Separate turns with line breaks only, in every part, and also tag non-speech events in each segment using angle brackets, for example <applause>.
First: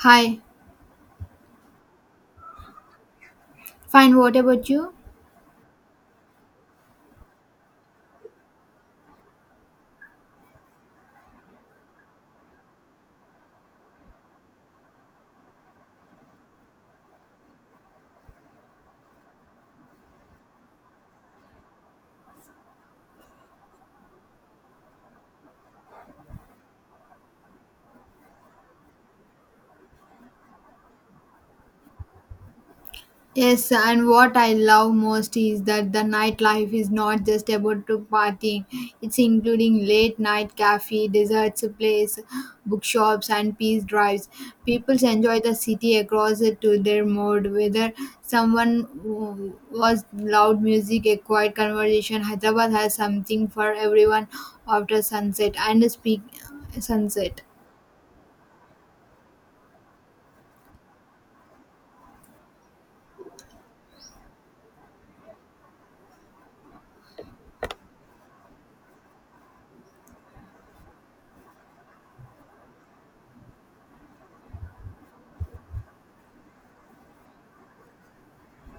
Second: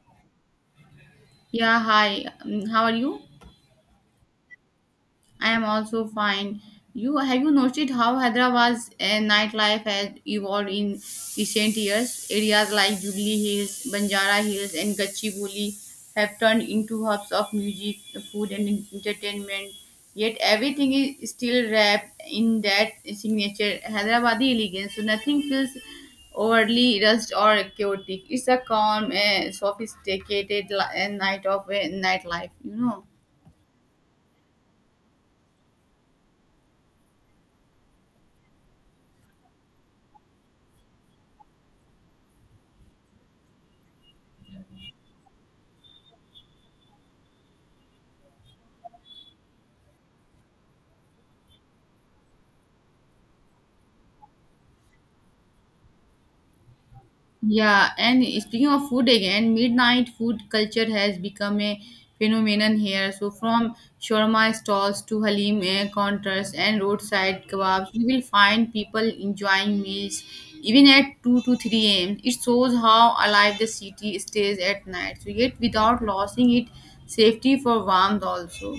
Hi,
Yeah, hi. How are you?
fine. What about you?
I am also fine. You have you noticed how Hyderabad's nightlife has evolved in recent years? Areas like Jubilee Hills, Banjara Hills, and Gachibowli have turned into hubs of music, food, and entertainment. Yet everything is still wrapped in that signature Hyderabadi elegance. So nothing feels overly rushed or chaotic. It's a calm, sophisticated night of nightlife.
Yes, and what I love most is that the nightlife is not just about to partying. It's including late night cafe, desserts place, bookshops, and peace drives. People enjoy the city across it to their mode. Whether someone was loud music, a quiet conversation, Hyderabad has something for everyone after sunset and speak sunset.
Yeah, and speaking of food again, midnight food culture has become a phenomenon here. So, from shawarma stalls to halim counters and roadside kebabs, you will find people enjoying meals even at 2 to 3 a.m. It shows how alive the city stays at night, so yet without losing its safety for warmth also.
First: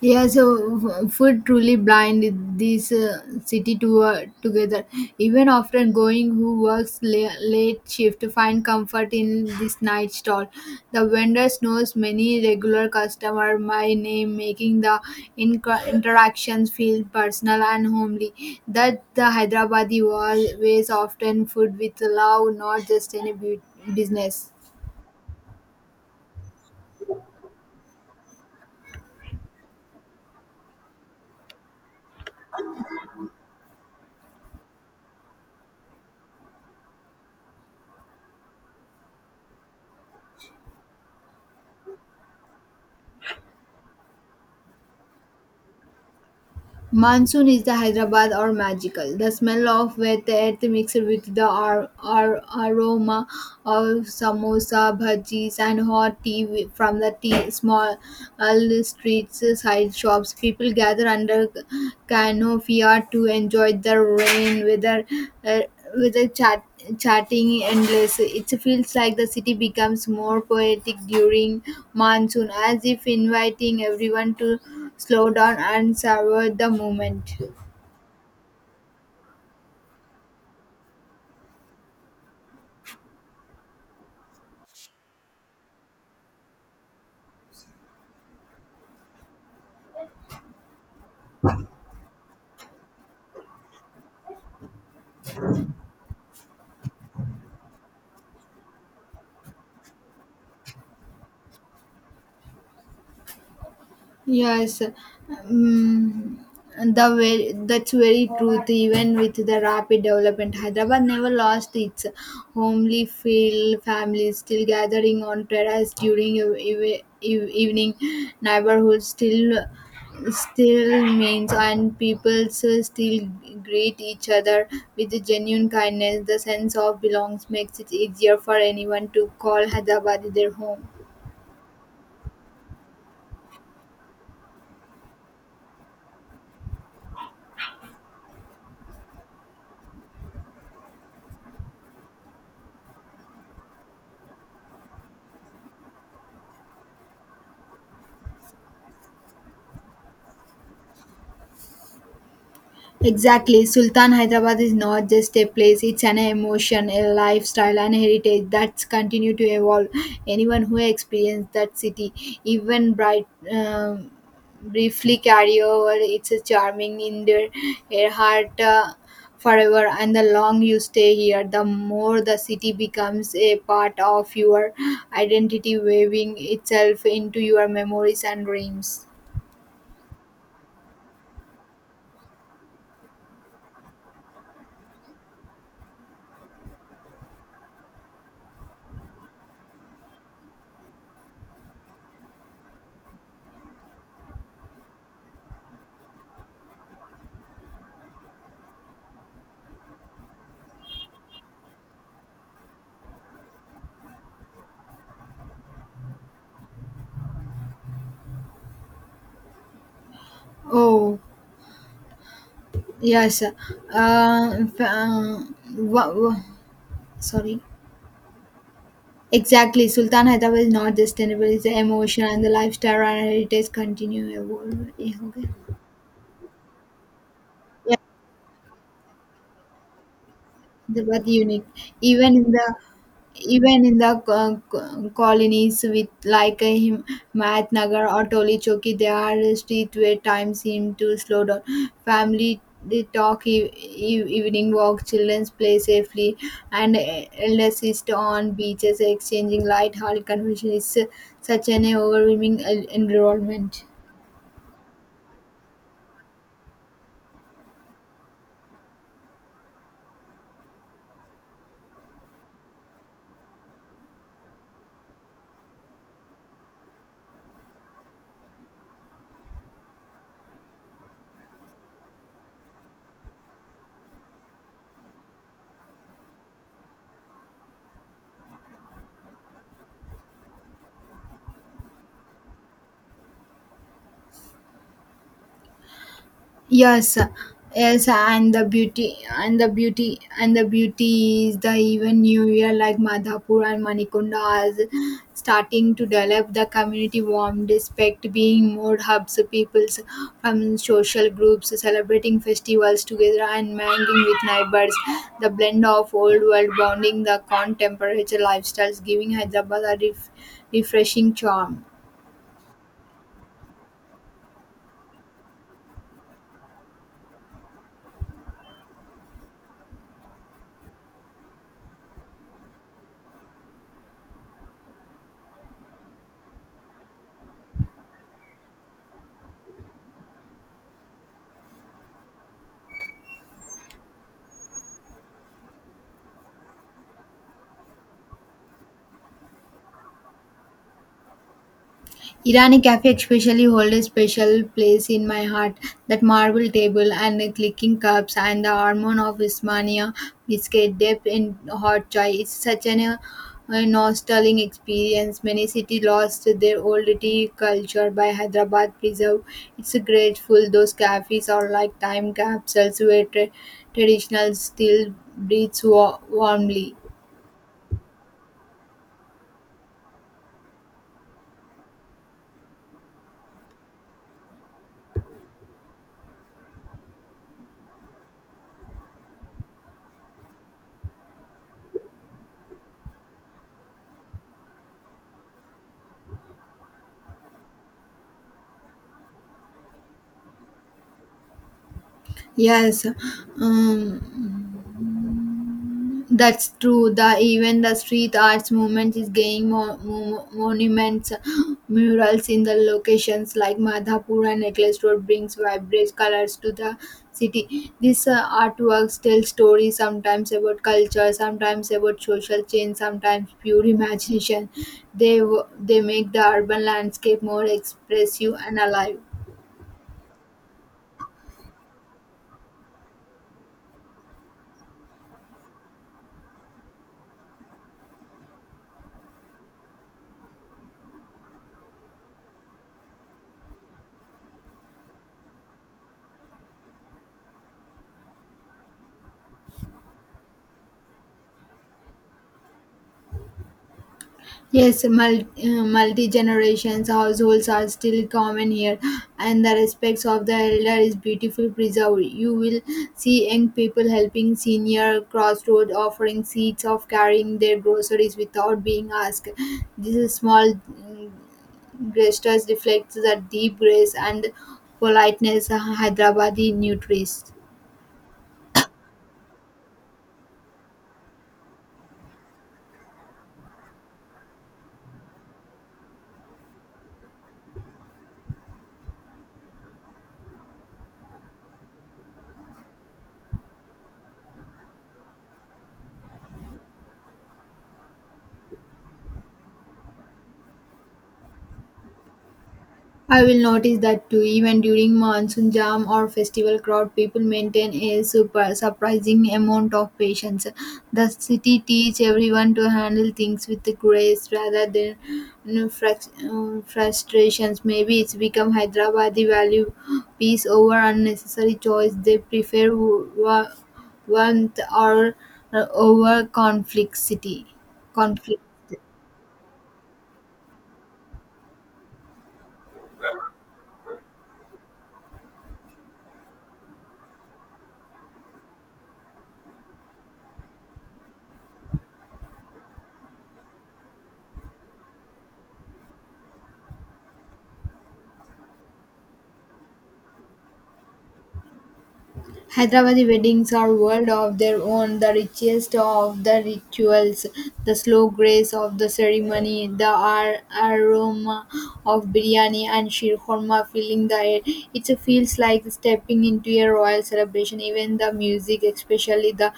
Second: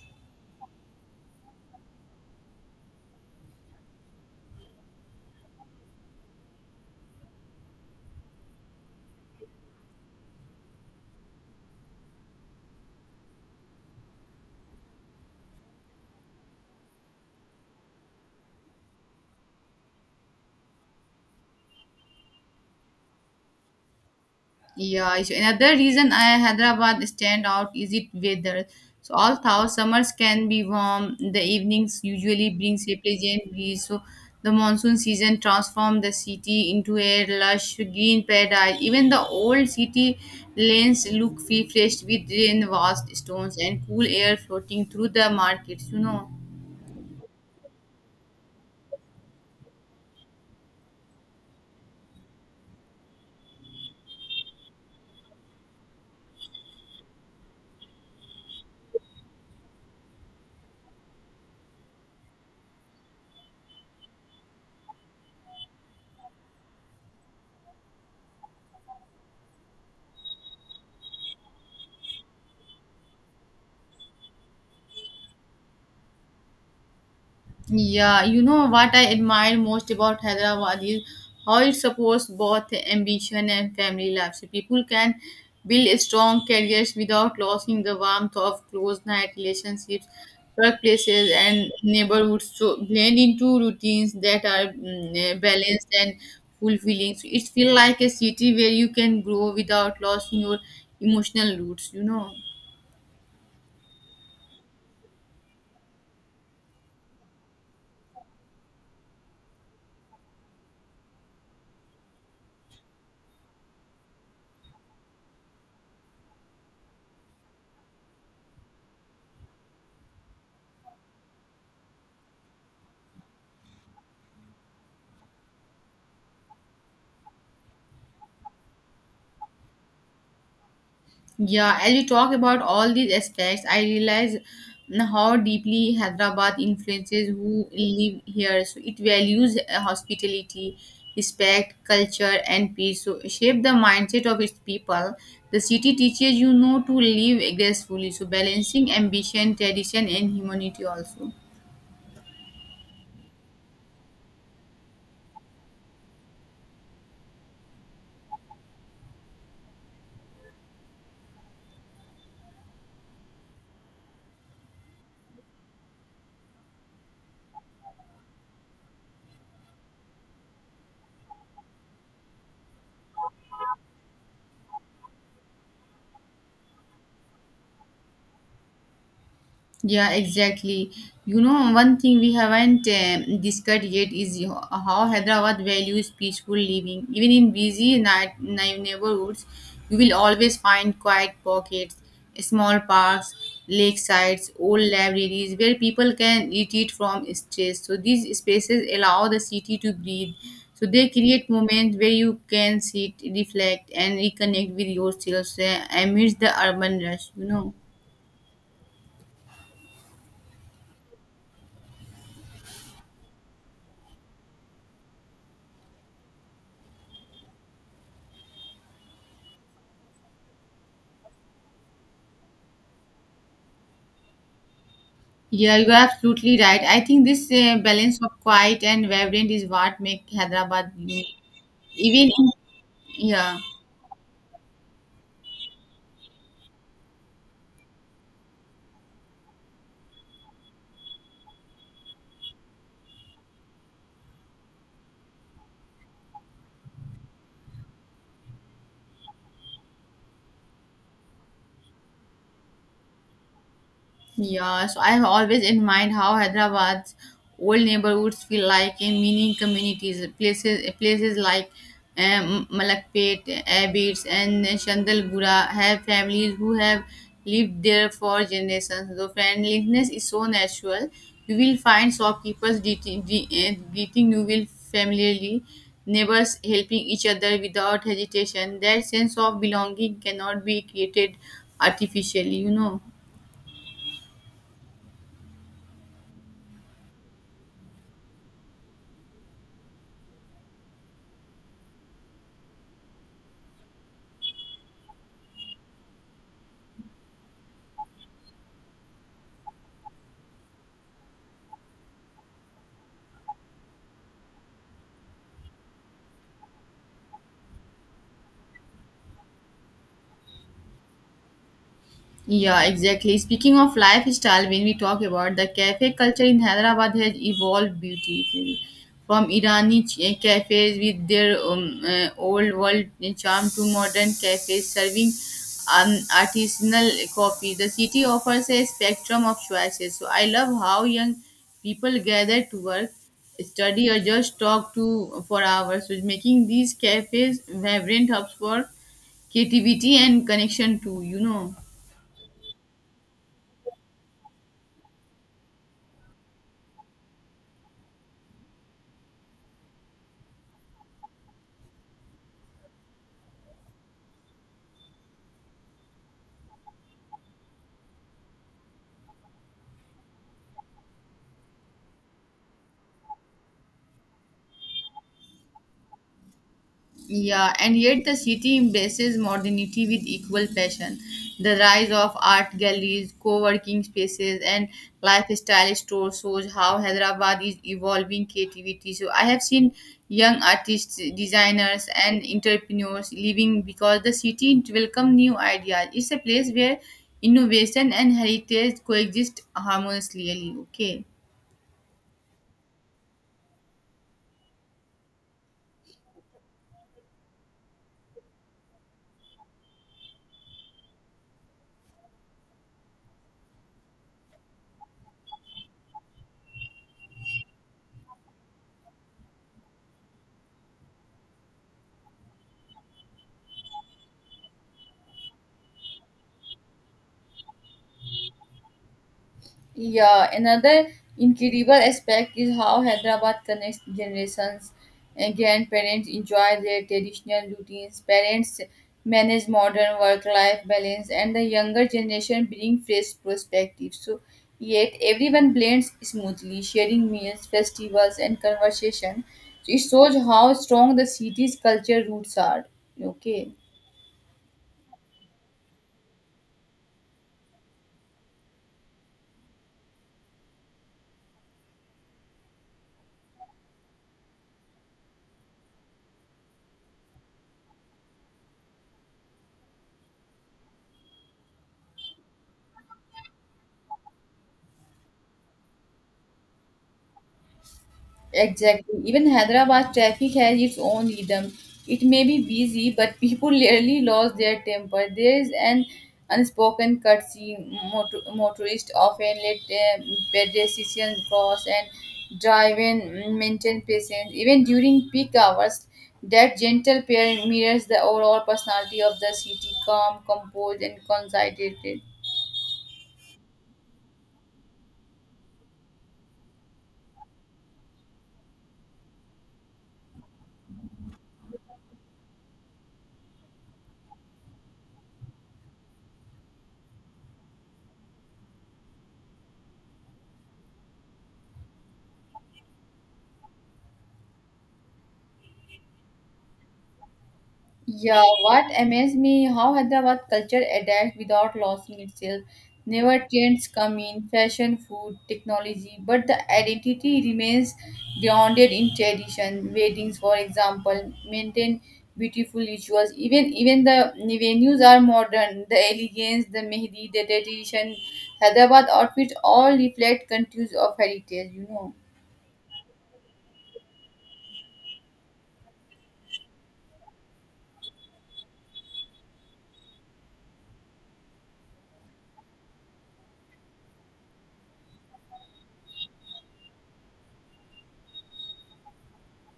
Yeah, so food truly blind this city to together. Even after going, who works late shift find comfort in this night stall. The vendor knows many regular customer by name, making the interactions feel personal and homely. That the Hyderabadi was ways often food with love, not just any business.
Yeah, so another reason I Hyderabad stand out is it weather. So all thou summers can be warm. The evenings usually brings a pleasant breeze. So the monsoon season transforms the city into a lush green paradise. Even the old city lanes look refreshed with rain washed stones and cool air floating through the markets.
Monsoon is the Hyderabad or magical. The smell of wet earth mixed with the aroma of samosa, bhajis, and hot tea from the tea small uh, streets, side shops. People gather under canopia to enjoy the rain weather, uh, weather chatting endless. It feels like the city becomes more poetic during monsoon, as if inviting everyone to slow down and savor the moment.
Yeah, you know what I admire most about Hyderabad is how it supports both ambition and family life. So people can build strong careers without losing the warmth of close night relationships, workplaces, and neighborhoods. So blend into routines that are balanced and fulfilling. So it feels like a city where you can grow without losing your emotional roots.
Yes, um, that's very truth. Even with the rapid development, Hyderabad never lost its homely feel. Families still gathering on terrace during evening. Neighborhoods still means and people still greet each other with genuine kindness. The sense of belongs makes it easier for anyone to call Hyderabad their home.
Yeah, as we talk about all these aspects, I realize how deeply Hyderabad influences who live here. So it values hospitality, respect, culture, and peace. So shape the mindset of its people. The city teaches you know to live gracefully. So balancing ambition, tradition, and humanity also.
Exactly. Sultan Hyderabad is not just a place, it's an emotion, a lifestyle, and heritage that's continue to evolve. Anyone who experienced that city, even bright, briefly carry over its charming in their heart forever. And the long you stay here, the more the city becomes a part of your identity, weaving itself into your memories and dreams.
Yeah, exactly. You know, one thing we haven't discussed yet is how Hyderabad values peaceful living. Even in busy night neighborhoods, you will always find quiet pockets, small parks, lakesides, old libraries where people can retreat from stress. So these spaces allow the city to breathe. So they create moments where you can sit, reflect, and reconnect with yourselves amidst the urban rush.
Oh. Yes, f- uh, wa- wa- sorry. Exactly, Sultan Hyderabad is not just sustainable; it's the emotion and the lifestyle and heritage continue evolving. Yeah, okay.
Yeah, you are absolutely right. I think this balance of quiet and vibrant is what make Hyderabad
But
unique.
unique
Even
even
in,
in the
yeah.
even in the colonies with like a him Mat Nagar or Toli Choki, there are streets where time seem to slow down. Family they talk evening walk, children play safely, and elder sister on beaches exchanging light-hearted conversation. It's such an overwhelming environment.
Yeah, so I have always in mind how Hyderabad's old neighborhoods feel like in mini communities, places like Malakpet, Abbots, and Chandalgura have families who have lived there for generations. The friendliness is so natural. You will find shopkeepers greeting you will familiarly, neighbors helping each other without hesitation. That sense of belonging cannot be created artificially, you know.
Yes, yes, and the beauty, and the beauty, and the beauty is the even new year like Madhapur and Manikunda are starting to develop the community warm despite being more hubs of peoples from social groups celebrating festivals together and mingling with neighbors. The blend of old world bonding the contemporary lifestyles giving Hyderabad a refreshing charm.
Yeah, exactly. Speaking of lifestyle, when we talk about the cafe culture in Hyderabad has evolved beautifully. From Irani cafes with their old world charm to modern cafes serving artisanal coffee. The city offers a spectrum of choices. So I love how young people gather to work, study, or just talk to for hours, so making these cafes vibrant hubs for creativity and connection too.
Irani cafe especially hold a special place in my heart. That marble table and the clicking cups and the aroma of Ismania biscuit dipped in hot chai. It's such an a nostalgic experience. Many cities lost their old tea culture by Hyderabad preserve. It's grateful those cafes are like time capsules where traditional still breathes warmly.
Yeah, and yet the city embraces modernity with equal passion. The rise of art galleries, co working spaces, and lifestyle stores shows how Hyderabad is evolving creativity. So, I have seen young artists, designers, and entrepreneurs leaving because the city welcomes new ideas. It's a place where innovation and heritage coexist harmoniously. Okay.
Yes, that's true. The even the street arts movement is gaining monuments, murals in the locations like Madhapur and Necklace Road brings vibrant colors to the city. These artworks tell stories sometimes about culture, sometimes about social change, sometimes pure imagination. They make the urban landscape more expressive and alive.
Yeah, another incredible aspect is how Hyderabad connects generations and grandparents enjoy their traditional routines, parents manage modern work life balance, and the younger generation bring fresh perspectives. So, yet everyone blends smoothly, sharing meals, festivals, and conversation. So, it shows how strong the city's culture roots are. Okay.
Yes, multi, Multi-generations households are still common here, and the respects of the elder is beautifully preserved. You will see young people helping senior crossroad, offering seats of carrying their groceries without being asked. This is small gestures reflects the deep grace and politeness Hyderabadi nurtures.
Exactly. Even Hyderabad traffic has its own rhythm. It may be busy, but people <laughs> rarely lose their temper. There is an unspoken courtesy. Motorists often let pedestrians cross and drive and maintain patience. Even during peak hours, that gentle pair mirrors the overall personality of the city calm, composed, and concentrated.
I will notice that too. Even during monsoon jam or festival crowd, people maintain a super surprising amount of patience. The city teach everyone to handle things with grace rather than you frustrations. Maybe it's become Hyderabad value peace over unnecessary choice. They prefer warmth or over conflict city
Yeah,
conflict.
what amazed me how Hyderabad culture adapts without losing itself. Never trends come in fashion, food, technology, but the identity remains grounded in tradition. Weddings, for example, maintain beautiful rituals. Even the venues are modern. The elegance, the mehdi, the tradition, Hyderabad outfits all reflect countries of heritage.
Hyderabadi weddings are world of their own, the richest of the rituals, the slow grace of the ceremony, the aroma of biryani and shirkhorma filling the air. It feels like stepping into a royal celebration. Even the music, especially the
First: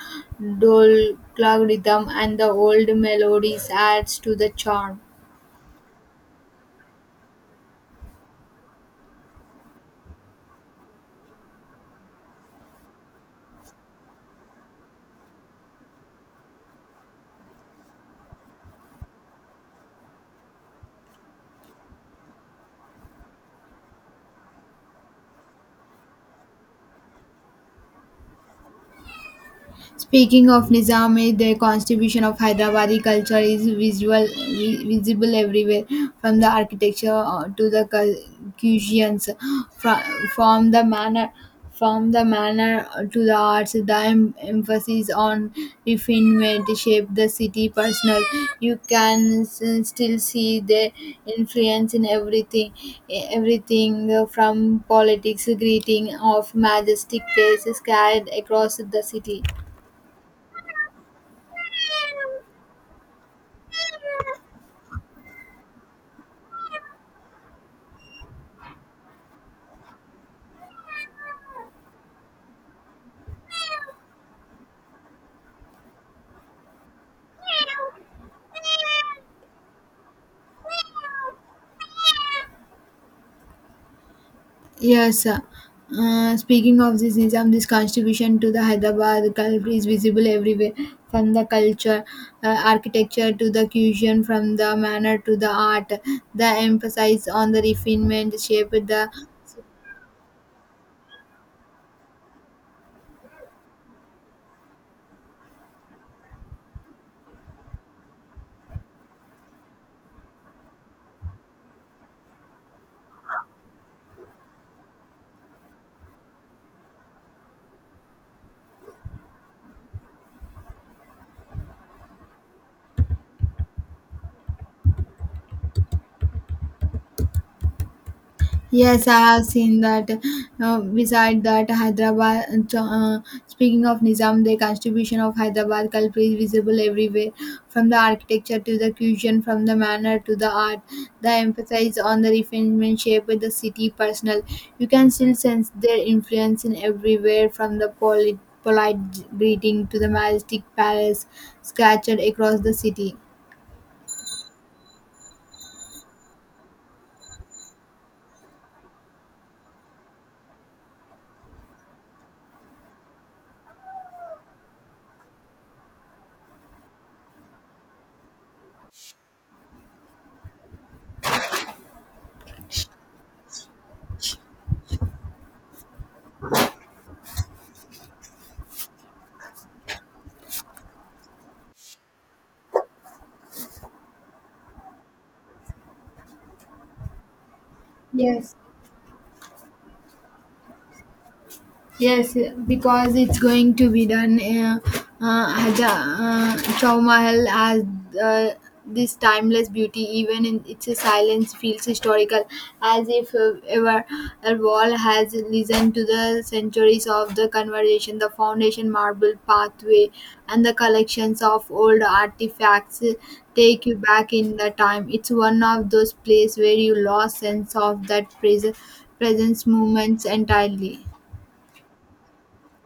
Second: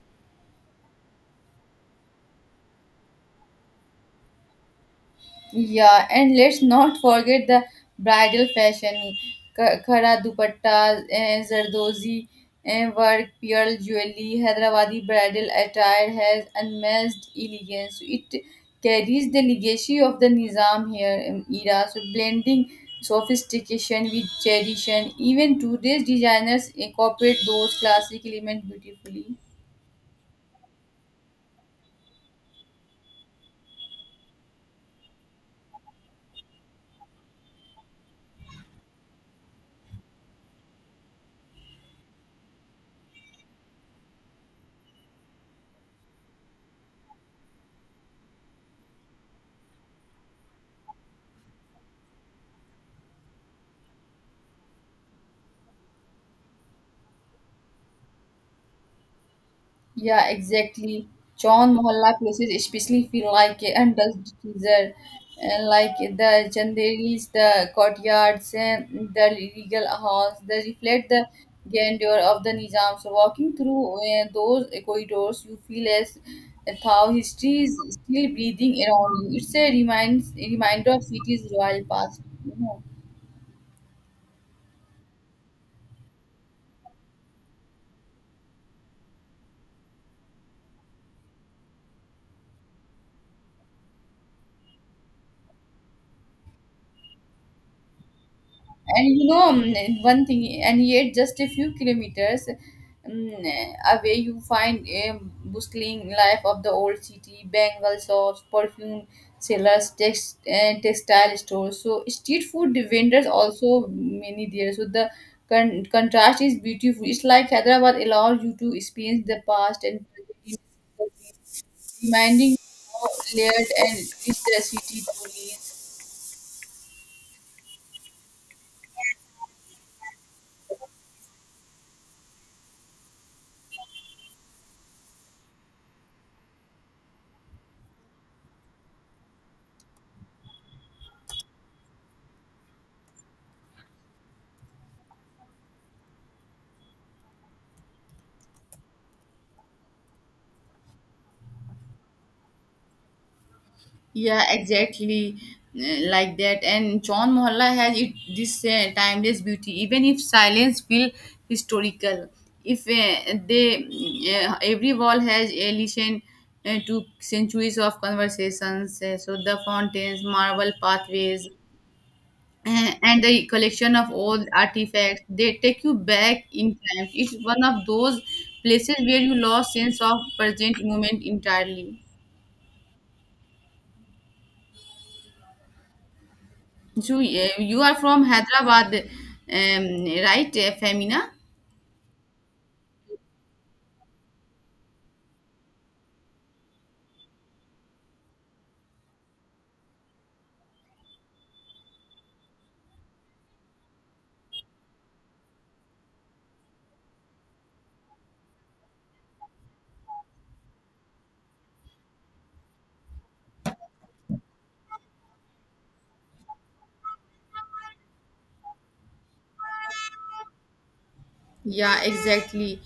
dol clog rhythm and the old melodies, adds to the charm.
Yeah, and let's not forget the bridal fashion, khara dupatta, zardozi work, pearl jewelry, Hyderabadi bridal attire has unmatched elegance. It carries the legacy of the Nizam here era, so blending sophistication with tradition. Even today's designers incorporate those classic elements beautifully.
Speaking of Nizami, the contribution of Hyderabadi culture is visible everywhere, from the architecture to the cuisines, from, from the manner, from the manner to the arts. The emphasis on refinement shaped the city personal. You can still see the influence in everything, everything from politics, greeting of majestic places carried across the city.
Yeah, exactly. John Mohalla places especially feel like and does teaser and like the chandeliers, the courtyards, and the regal halls. They reflect the grandeur of the Nizam. So walking through those corridors, you feel as how history is still breathing around you. It's a reminds a reminder of city's royal past.
Yes. Speaking of this Nizam, this contribution to the Hyderabad culture is visible everywhere, from the culture, architecture to the cuisine, from the manner to the art. The emphasis on the refinement shaped
And
the
you know one thing and yet just a few kilometers away, you find a bustling life of the old city bangle shops, perfume sellers, textile stores, so street food vendors also many there. So the contrast is beautiful. It's like Hyderabad allows you to experience the past and present, reminding you how layered and rich the city truly is.
Yes, I have seen that. Beside that, Hyderabad. Speaking of Nizam, the contribution of Hyderabad culture is visible everywhere, from the architecture to the cuisine, from the manner to the art. The emphasis on the refinement shape with the city personal. You can still sense their influence in everywhere, from the polite greeting to the majestic palace scattered across the city.
Yeah, exactly like that. And John Mohalla has it this timeless beauty. Even if silence feel historical, if they every wall has allusion to centuries of conversations. So the fountains, marble pathways, and the collection of old artifacts, they take you back in time. It's one of those places where you lost sense of present moment entirely. So you are from
Yes.
Hyderabad, right, Femina?
Yes, because it's going to be done. Haja Chow Mahal has uh, this timeless beauty, even in its silence, feels historical, as if ever a wall has listened to the centuries of the conversation, the foundation marble pathway, and the collections of old artifacts take you back in the time. It's one of those places where you lost sense of that present presence moments entirely.
Yeah, exactly.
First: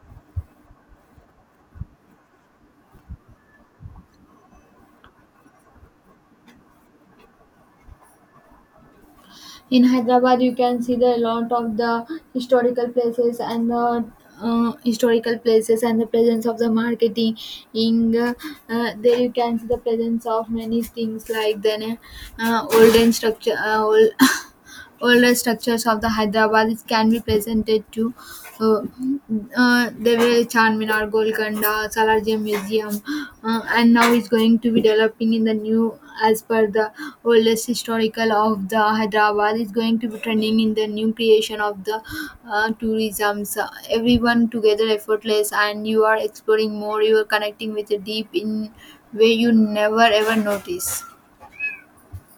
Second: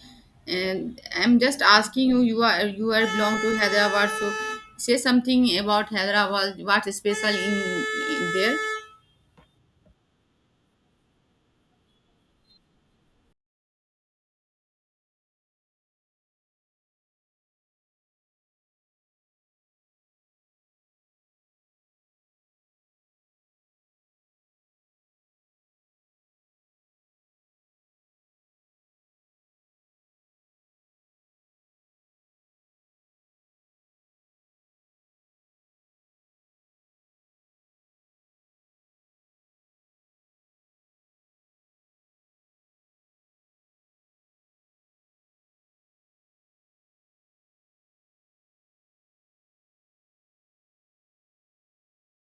And I'm just asking you. You are belong to Hyderabad, so say something about Hyderabad. What's special in there?
In hyderabad you can see the lot of the historical places and the historical places and the presence of the marketing. In There you can see the presence of many things like then old <laughs> older structures of the Hyderabad can be presented to uh, there were Charminar, Golconda, Salarjung Museum, and now it's going to be developing in the new as per the oldest historical of the Hyderabad is going to be trending in the new creation of the tourism. So everyone together effortless, and you are exploring more. You are connecting with a deep in way you never ever notice.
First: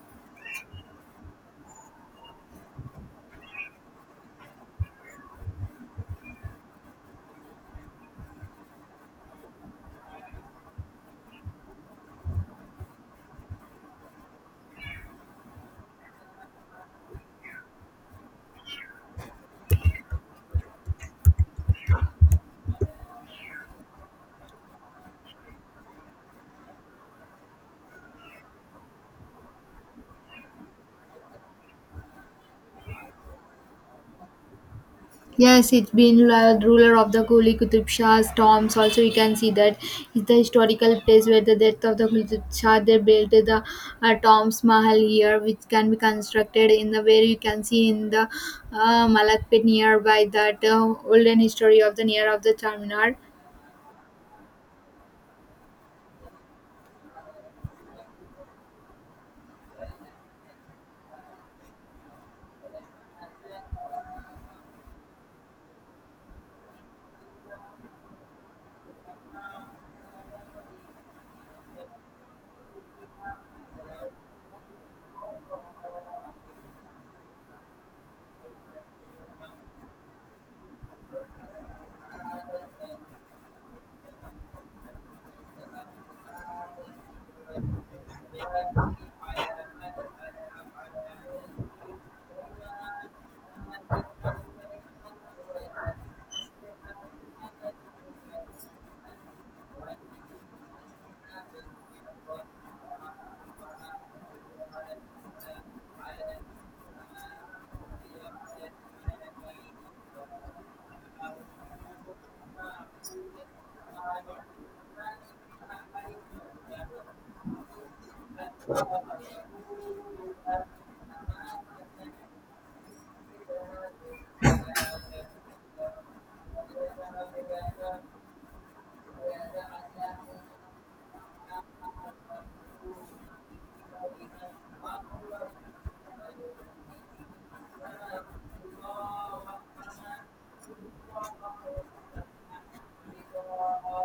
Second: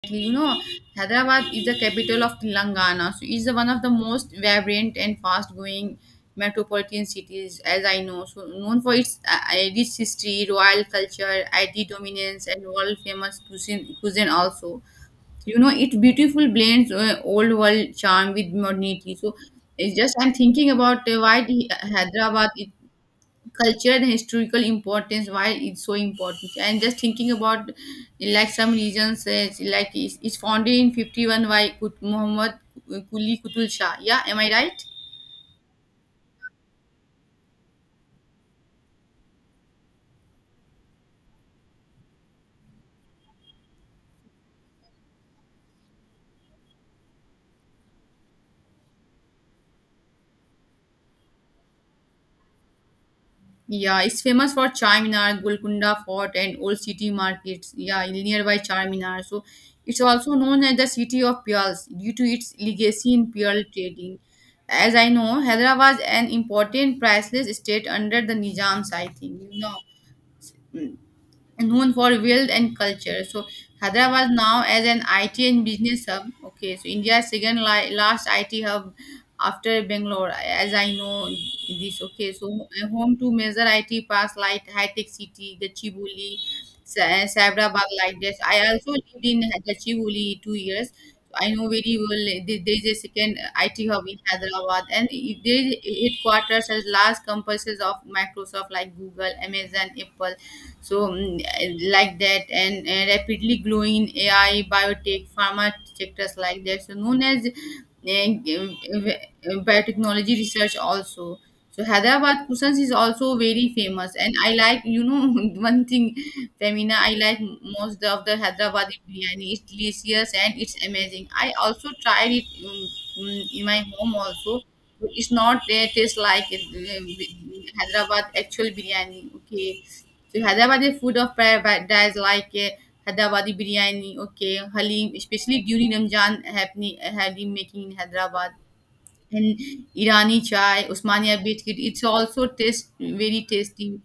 Exactly. You know, Hyderabad is the capital of Telangana, so it's one of the most vibrant and fast-growing metropolitan cities, as I know. So known for its rich history, royal culture, IT dominance, and world-famous cuisine also. You know it beautiful blends old world charm with modernity. So it's just I'm thinking about why the Hyderabad it, culture and historical importance, why it's so important, and just thinking about like some regions like it's founded in 51 by Muhammad quli kutul shah, yeah, am I right?
Yes, it's been ruler of the Kuli Kutub Shah's tombs. Also, you can see that it's the historical place where the death of the Kutub Shah they built the tombs Mahal here, which can be constructed in the where you can see in the Malakpet nearby that olden history of the near of the Charminar.
Yeah, it's famous for Charminar, Golconda Fort, and old city markets. Yeah, nearby Charminar. So it's also known as the city of pearls due to its legacy in pearl trading. As I know, Hyderabad was an important priceless state under the Nizams, I think. You know, mm, known for wealth and culture. So Hyderabad now as an IT and business hub. Okay, so India's second last IT hub after Bangalore, as I know this. Okay, so a home to major IT parks like High Tech City, Gachibowli, Sabirabad, like this. I also lived in Gachibowli 2 years. I know very well there is a second IT hub in Hyderabad, and it- there is headquarters as large campuses of Microsoft like Google, Amazon, Apple, so like that, and rapidly growing in AI biotech pharma sectors like that. So known as and, biotechnology research also. So Hyderabad Kusans is also very famous, and I like you know <laughs> one thing, Femina. I like most of the Hyderabadi biryani. It's delicious and it's amazing. I also tried it in my home also. But it's not taste like it, Hyderabad actual biryani. Okay, so Hyderabadi food of paradise like Hyderabadi biryani, okay, Halim, especially during Ramzan happening, Halim making in Hyderabad. And Irani chai, Osmania biscuit. It's also taste very tasty.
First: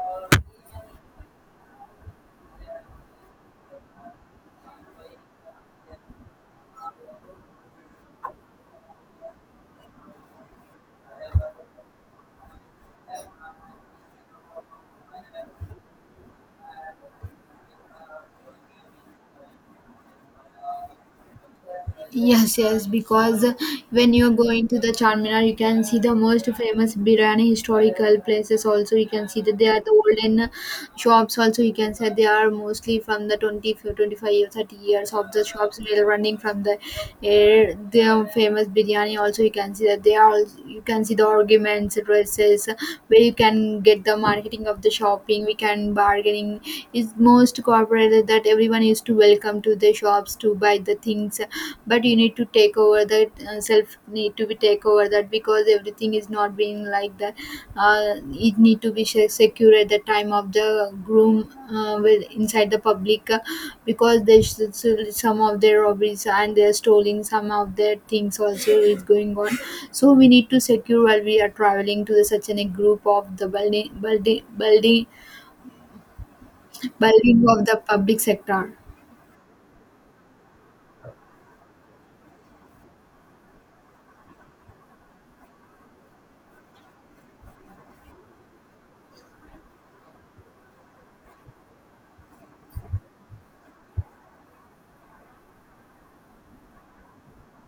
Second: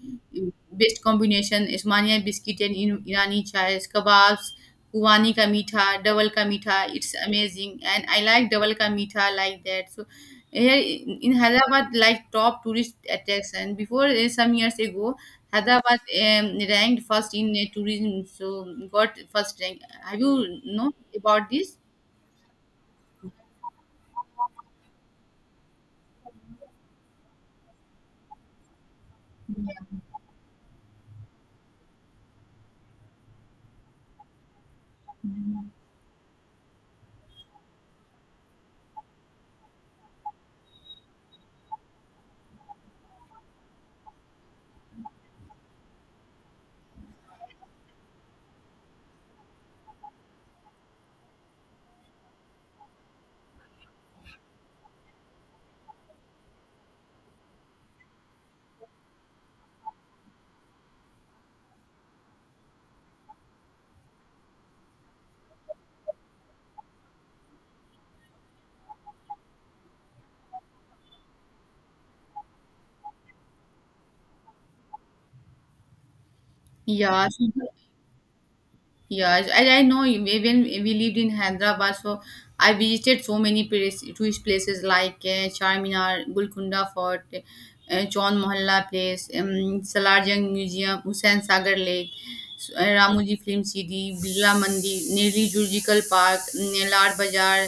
Best combination Osmania biscuit and Irani chai, kebabs, Kuwani ka meetha, double ka meetha. It's amazing, and I like double ka meetha like that. So here in Hyderabad, like top tourist attraction. Before some years ago, Hyderabad ranked first in tourism, so got first rank. Have you know about this?
Yes, yes, because when you're going to the Charminar, you can see the most famous Birani historical places. Also, you can see that they are the olden shops. Also you can say they are mostly from the 20 25 or 30 years of the shops they are running from the air. Their famous biryani also you can see that they are also, you can see the arguments dresses, where you can get the marketing of the shopping we can bargaining is most corporate that everyone is to welcome to the shops to buy the things, but you need to take over that self need to be take over that because everything is not being like that. uh, it need to be secure at the time of the groom with inside the public because they some of their robberies and they're stealing some of their things also is going on. So we need to secure while we are traveling to the such an a group of the building building building
Yeah,
building
so
of the public sector.
yeah, I know you- when we lived in Hyderabad, so I visited so many place, tourist places like Charminar, Golconda Fort, John Mohalla Place, Salarjung Museum, Hussain Sagar Lake, Ramoji film city Birla Mandir Nehru zoological park नेलार bazaar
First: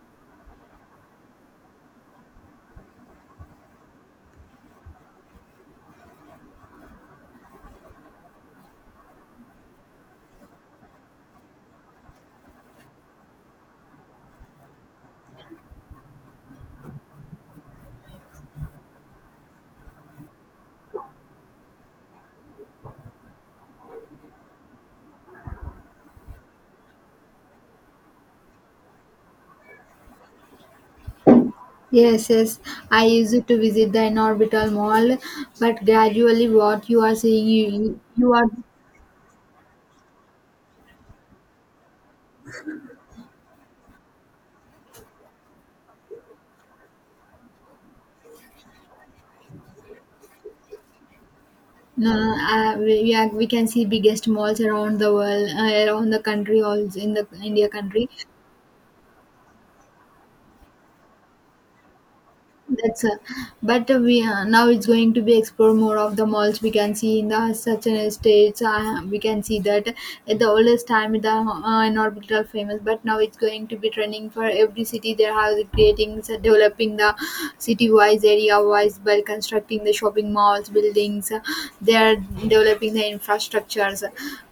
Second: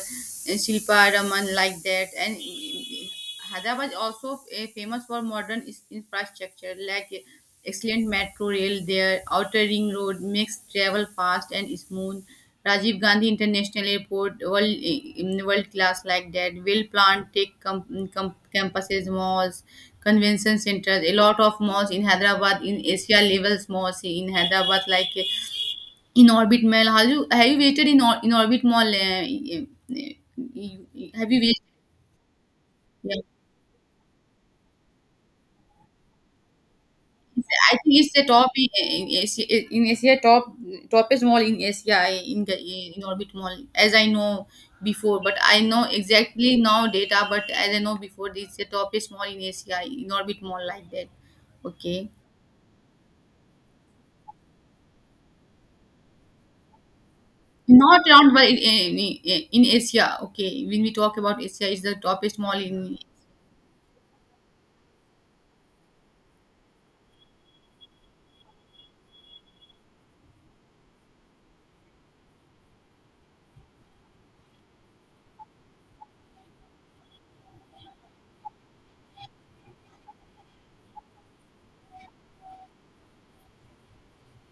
Shilpa raman like that. And Hyderabad also famous for modern infrastructure like excellent metro rail there, outer ring road makes travel fast and smooth, Rajiv Gandhi International Airport, world in world class like that. Will plant take campuses, malls, convention centers. A lot of malls in Hyderabad, in Asia levels malls in Hyderabad, like in Orbit Mall. Have you visited in in Orbit Mall? Uh, have you visited?
Yes, yes. I used to visit the in-orbital mall, but gradually, what you are seeing, you
I think
you
it's the
you are,
top in Asia top toppest mall in Asia in the in Orbit Mall as I know before, but I know exactly now data, but as I know before, it's the toppest mall in Asia in Orbit Mall like that. Okay,
no, no, we are, we can see biggest malls around the world, around the country, also in the India
not
country.
around but in Asia. Okay, when we talk about Asia, it's the toppest mall in.
That's a, but we now it's going to be explore more of the malls we can see in the such an estates. We can see that at the oldest time the in orbital famous, but now it's going to be trending for every city. They are creating, so developing the city wise, area wise by constructing the shopping malls, buildings. They are developing the infrastructures.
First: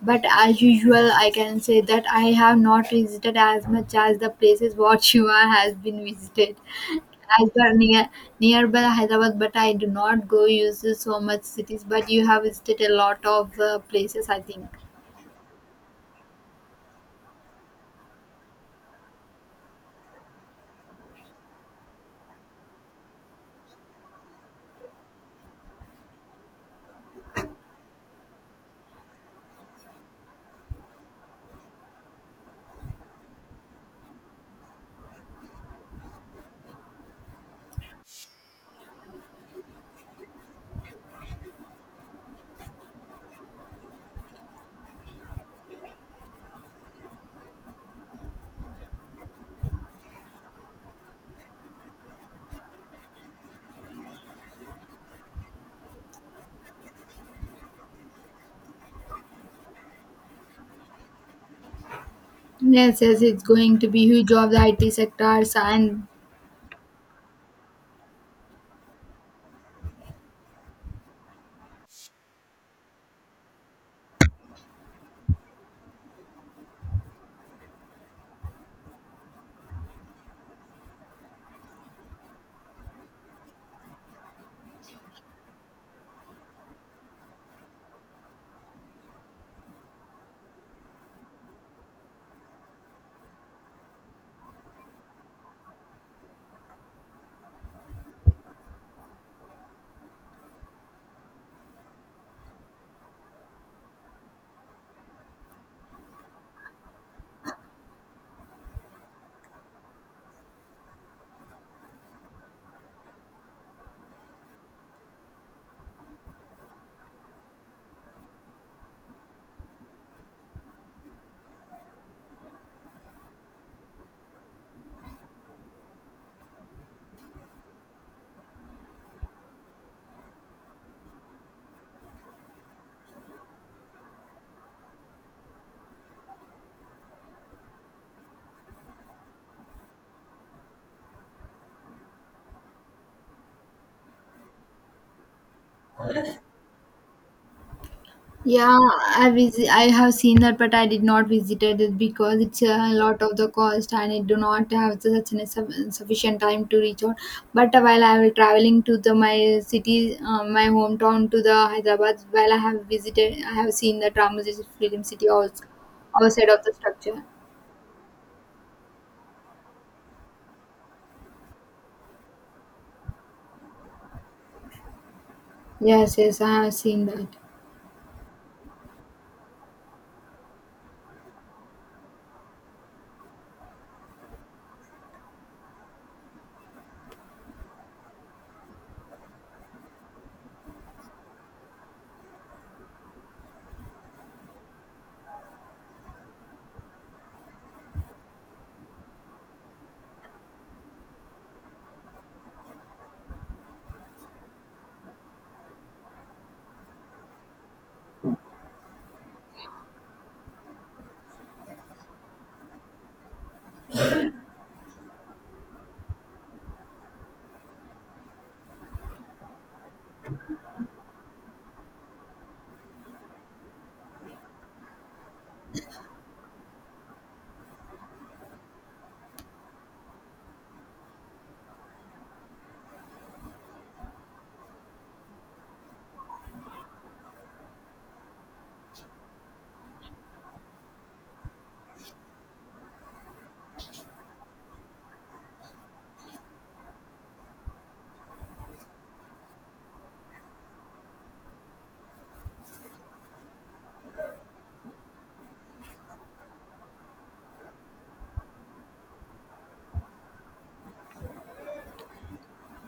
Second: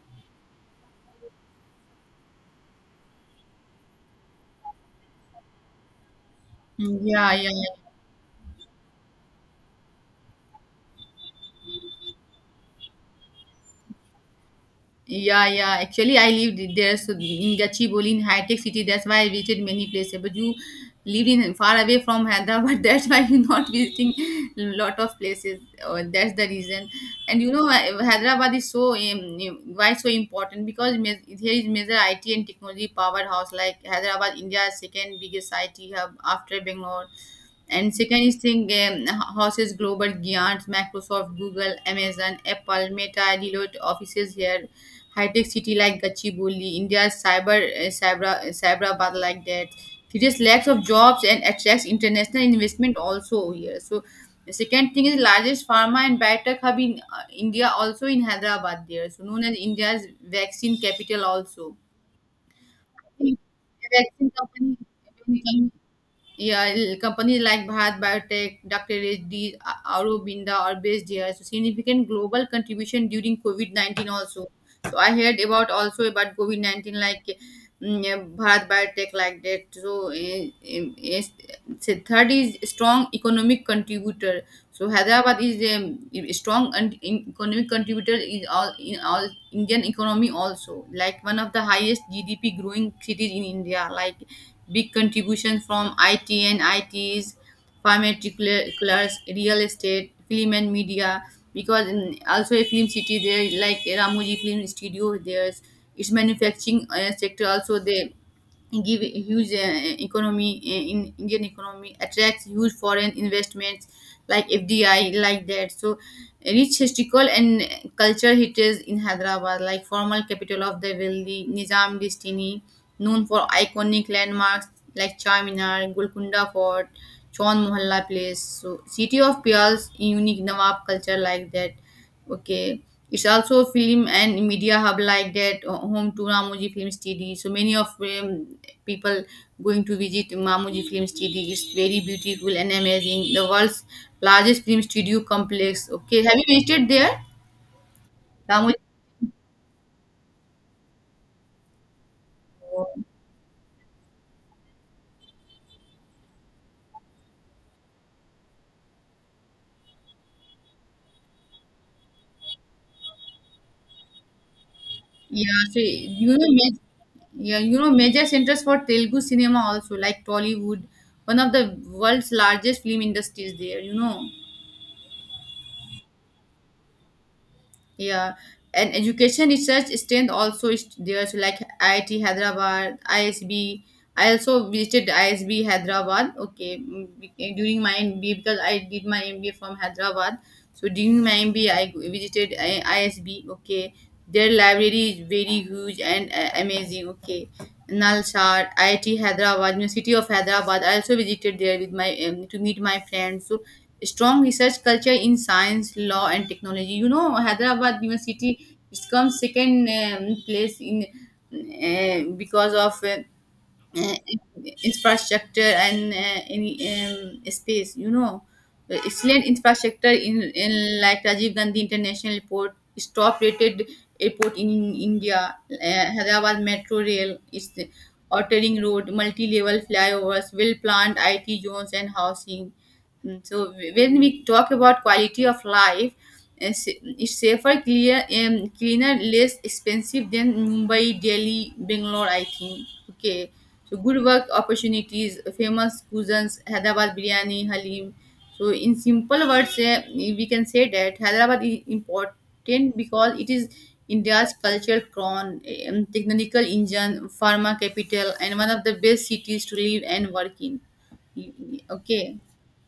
But as usual, I can say that I have not visited as much as the places what <laughs> you are has been visited.
Yeah,
As the
yeah.
near, nearby Hyderabad, but I do not go use so much cities. But you have visited a lot of places, I think.
Yeah, yeah. Actually, I lived there, so in Gachibowli, in high-tech city. That's why I visited many places. But you lived in far away from Hyderabad. <laughs> That's why you're not visiting lot of places. Or that's the reason. And Hyderabad is so why so important because here is major IT and technology powerhouse. Like Hyderabad, India's second biggest IT hub after Bangalore. And second is thing houses global giants Microsoft, Google, Amazon, Apple, Meta, Deloitte offices here, high-tech city like Gachibowli, India's cyber Cyberabad like that. Serious lacks of jobs and attracts international investment also here. So the second thing is largest pharma and biotech hub in India, also in Hyderabad there. So known as India's vaccine capital also.
Yes, yes, it's going to be huge
Vaccine
of the
company,
IT sectors and
yeah, companies like Bharat Biotech, Dr. Reddy, Aurobindo are based here. So significant global contribution during COVID 19 also. So I heard about also about COVID 19 like mm, yeah, Bharat Biotech like that. So so third is strong economic contributor. So Hyderabad is a strong and economic contributor is all in all Indian economy also, like one of the highest GDP growing cities in India, like big contribution from IT and ITs, pharmaceuticals, real estate, film and media, because in, also a film city there like Ramoji Film Studio. There's its manufacturing sector also there, give a huge economy in Indian economy, attracts huge foreign investments like FDI like that. So rich historical and culture heritage in Hyderabad, like formal capital of the wealthy Nizam dynasty, known for iconic landmarks like Charminar, Golconda Fort, Chaun Mohalla Place, so city of pearls, unique Nawab culture like that. Okay. It's also film and media hub like that, home to Ramoji Film Studio. So many of people going to visit Ramoji Film Studio. It's very beautiful and amazing. The world's largest film studio complex. Okay. Have you visited there? Ramoji?
Yeah, I visit. I have seen that, but I did not visited it because it's a lot of the cost, and I do not have such an sufficient time to reach out. But while I was traveling to the my city, my hometown to the Hyderabad, while I have visited, I have seen the Ramoji Film City
Yeah.
also
So you know,
outside of the structure.
yeah, you know, major centers for Telugu cinema also like Tollywood, one of the world's largest film industries there, you know.
Yes, yes, I have seen that.
Yeah, and education research strength also is there. So like IIT Hyderabad, ISB. I also visited ISB Hyderabad. Okay. Mm, during my MBA, because I did my MBA from Hyderabad. So during my MBA, I visited ISB. Okay, their library is very huge and amazing. Okay, Nalsar, IIT Hyderabad, University of Hyderabad. I also visited there with my to meet my friends. So strong research culture in science, law, and technology. You know, Hyderabad University, it comes second place in, because of uh, infrastructure and any space. You know, uh, excellent infrastructure in like Rajiv Gandhi International Airport, is top rated airport in India. Uh, Hyderabad Metro Rail, is the Road, multi-level flyovers, well-planned IT zones and housing. Mm. So when we talk about quality of life, uh, sa- it's safer, clear, cleaner, less expensive than Mumbai, Delhi, Bangalore. I think. Okay, so good work opportunities, famous cuisines, Hyderabad biryani, halim. So in simple words, we can say that Hyderabad is important because it is India's cultural crown, technological engine, pharma capital, and one of the best cities to live and work in. Okay.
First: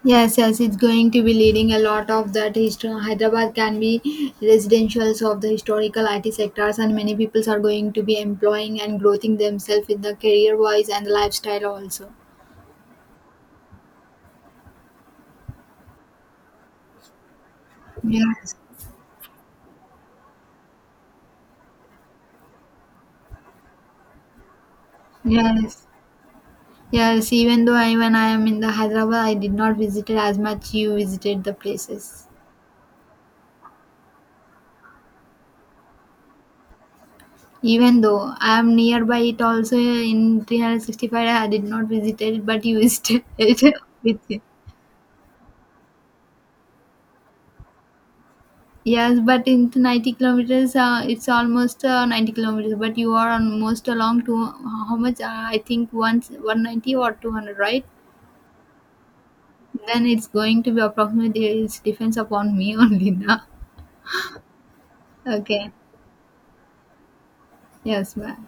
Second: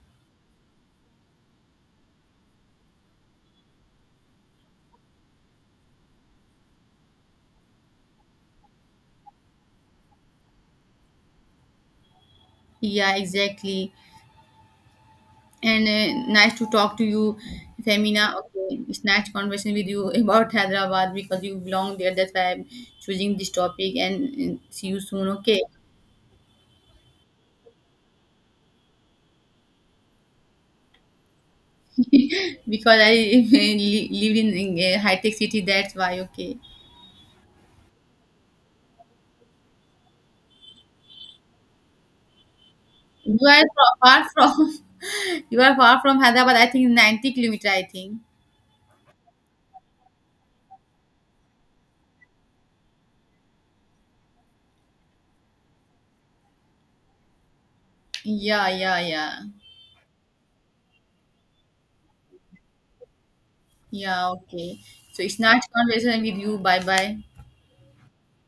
Yes, yes, it's going to be leading a lot of that history. Hyderabad can be residentials of the historical IT sectors, and many peoples are going to be employing and growing themselves in the career wise and the lifestyle also.
Yeah, exactly. And nice to talk to you, Femina.
Yes,
Okay, it's nice conversation with you <laughs> about Hyderabad because you belong there. That's why I'm choosing this topic. And see you soon. Okay,
yes, yes. Even though I, when I am in the Hyderabad, I did not visit it as much. You visited the places.
<laughs> because I <laughs> live in a high tech city. That's why. Okay,
Even though I am nearby it also in 365, I did not visit it, but you visited it <laughs> with
far
you.
from <laughs> you are far from Hyderabad. I think 90 kilometer. I think.
Yes, but in the 90 kilometers, it's almost 90 kilometers, but you are almost along to how much? I think once 190 or 200, right?
Yeah, yeah, yeah,
Then it's going to be approximately, it depends upon me <laughs> only now.
yeah. Okay. So it's nice
Okay.
conversation with you. Bye, bye.
Yes, ma'am.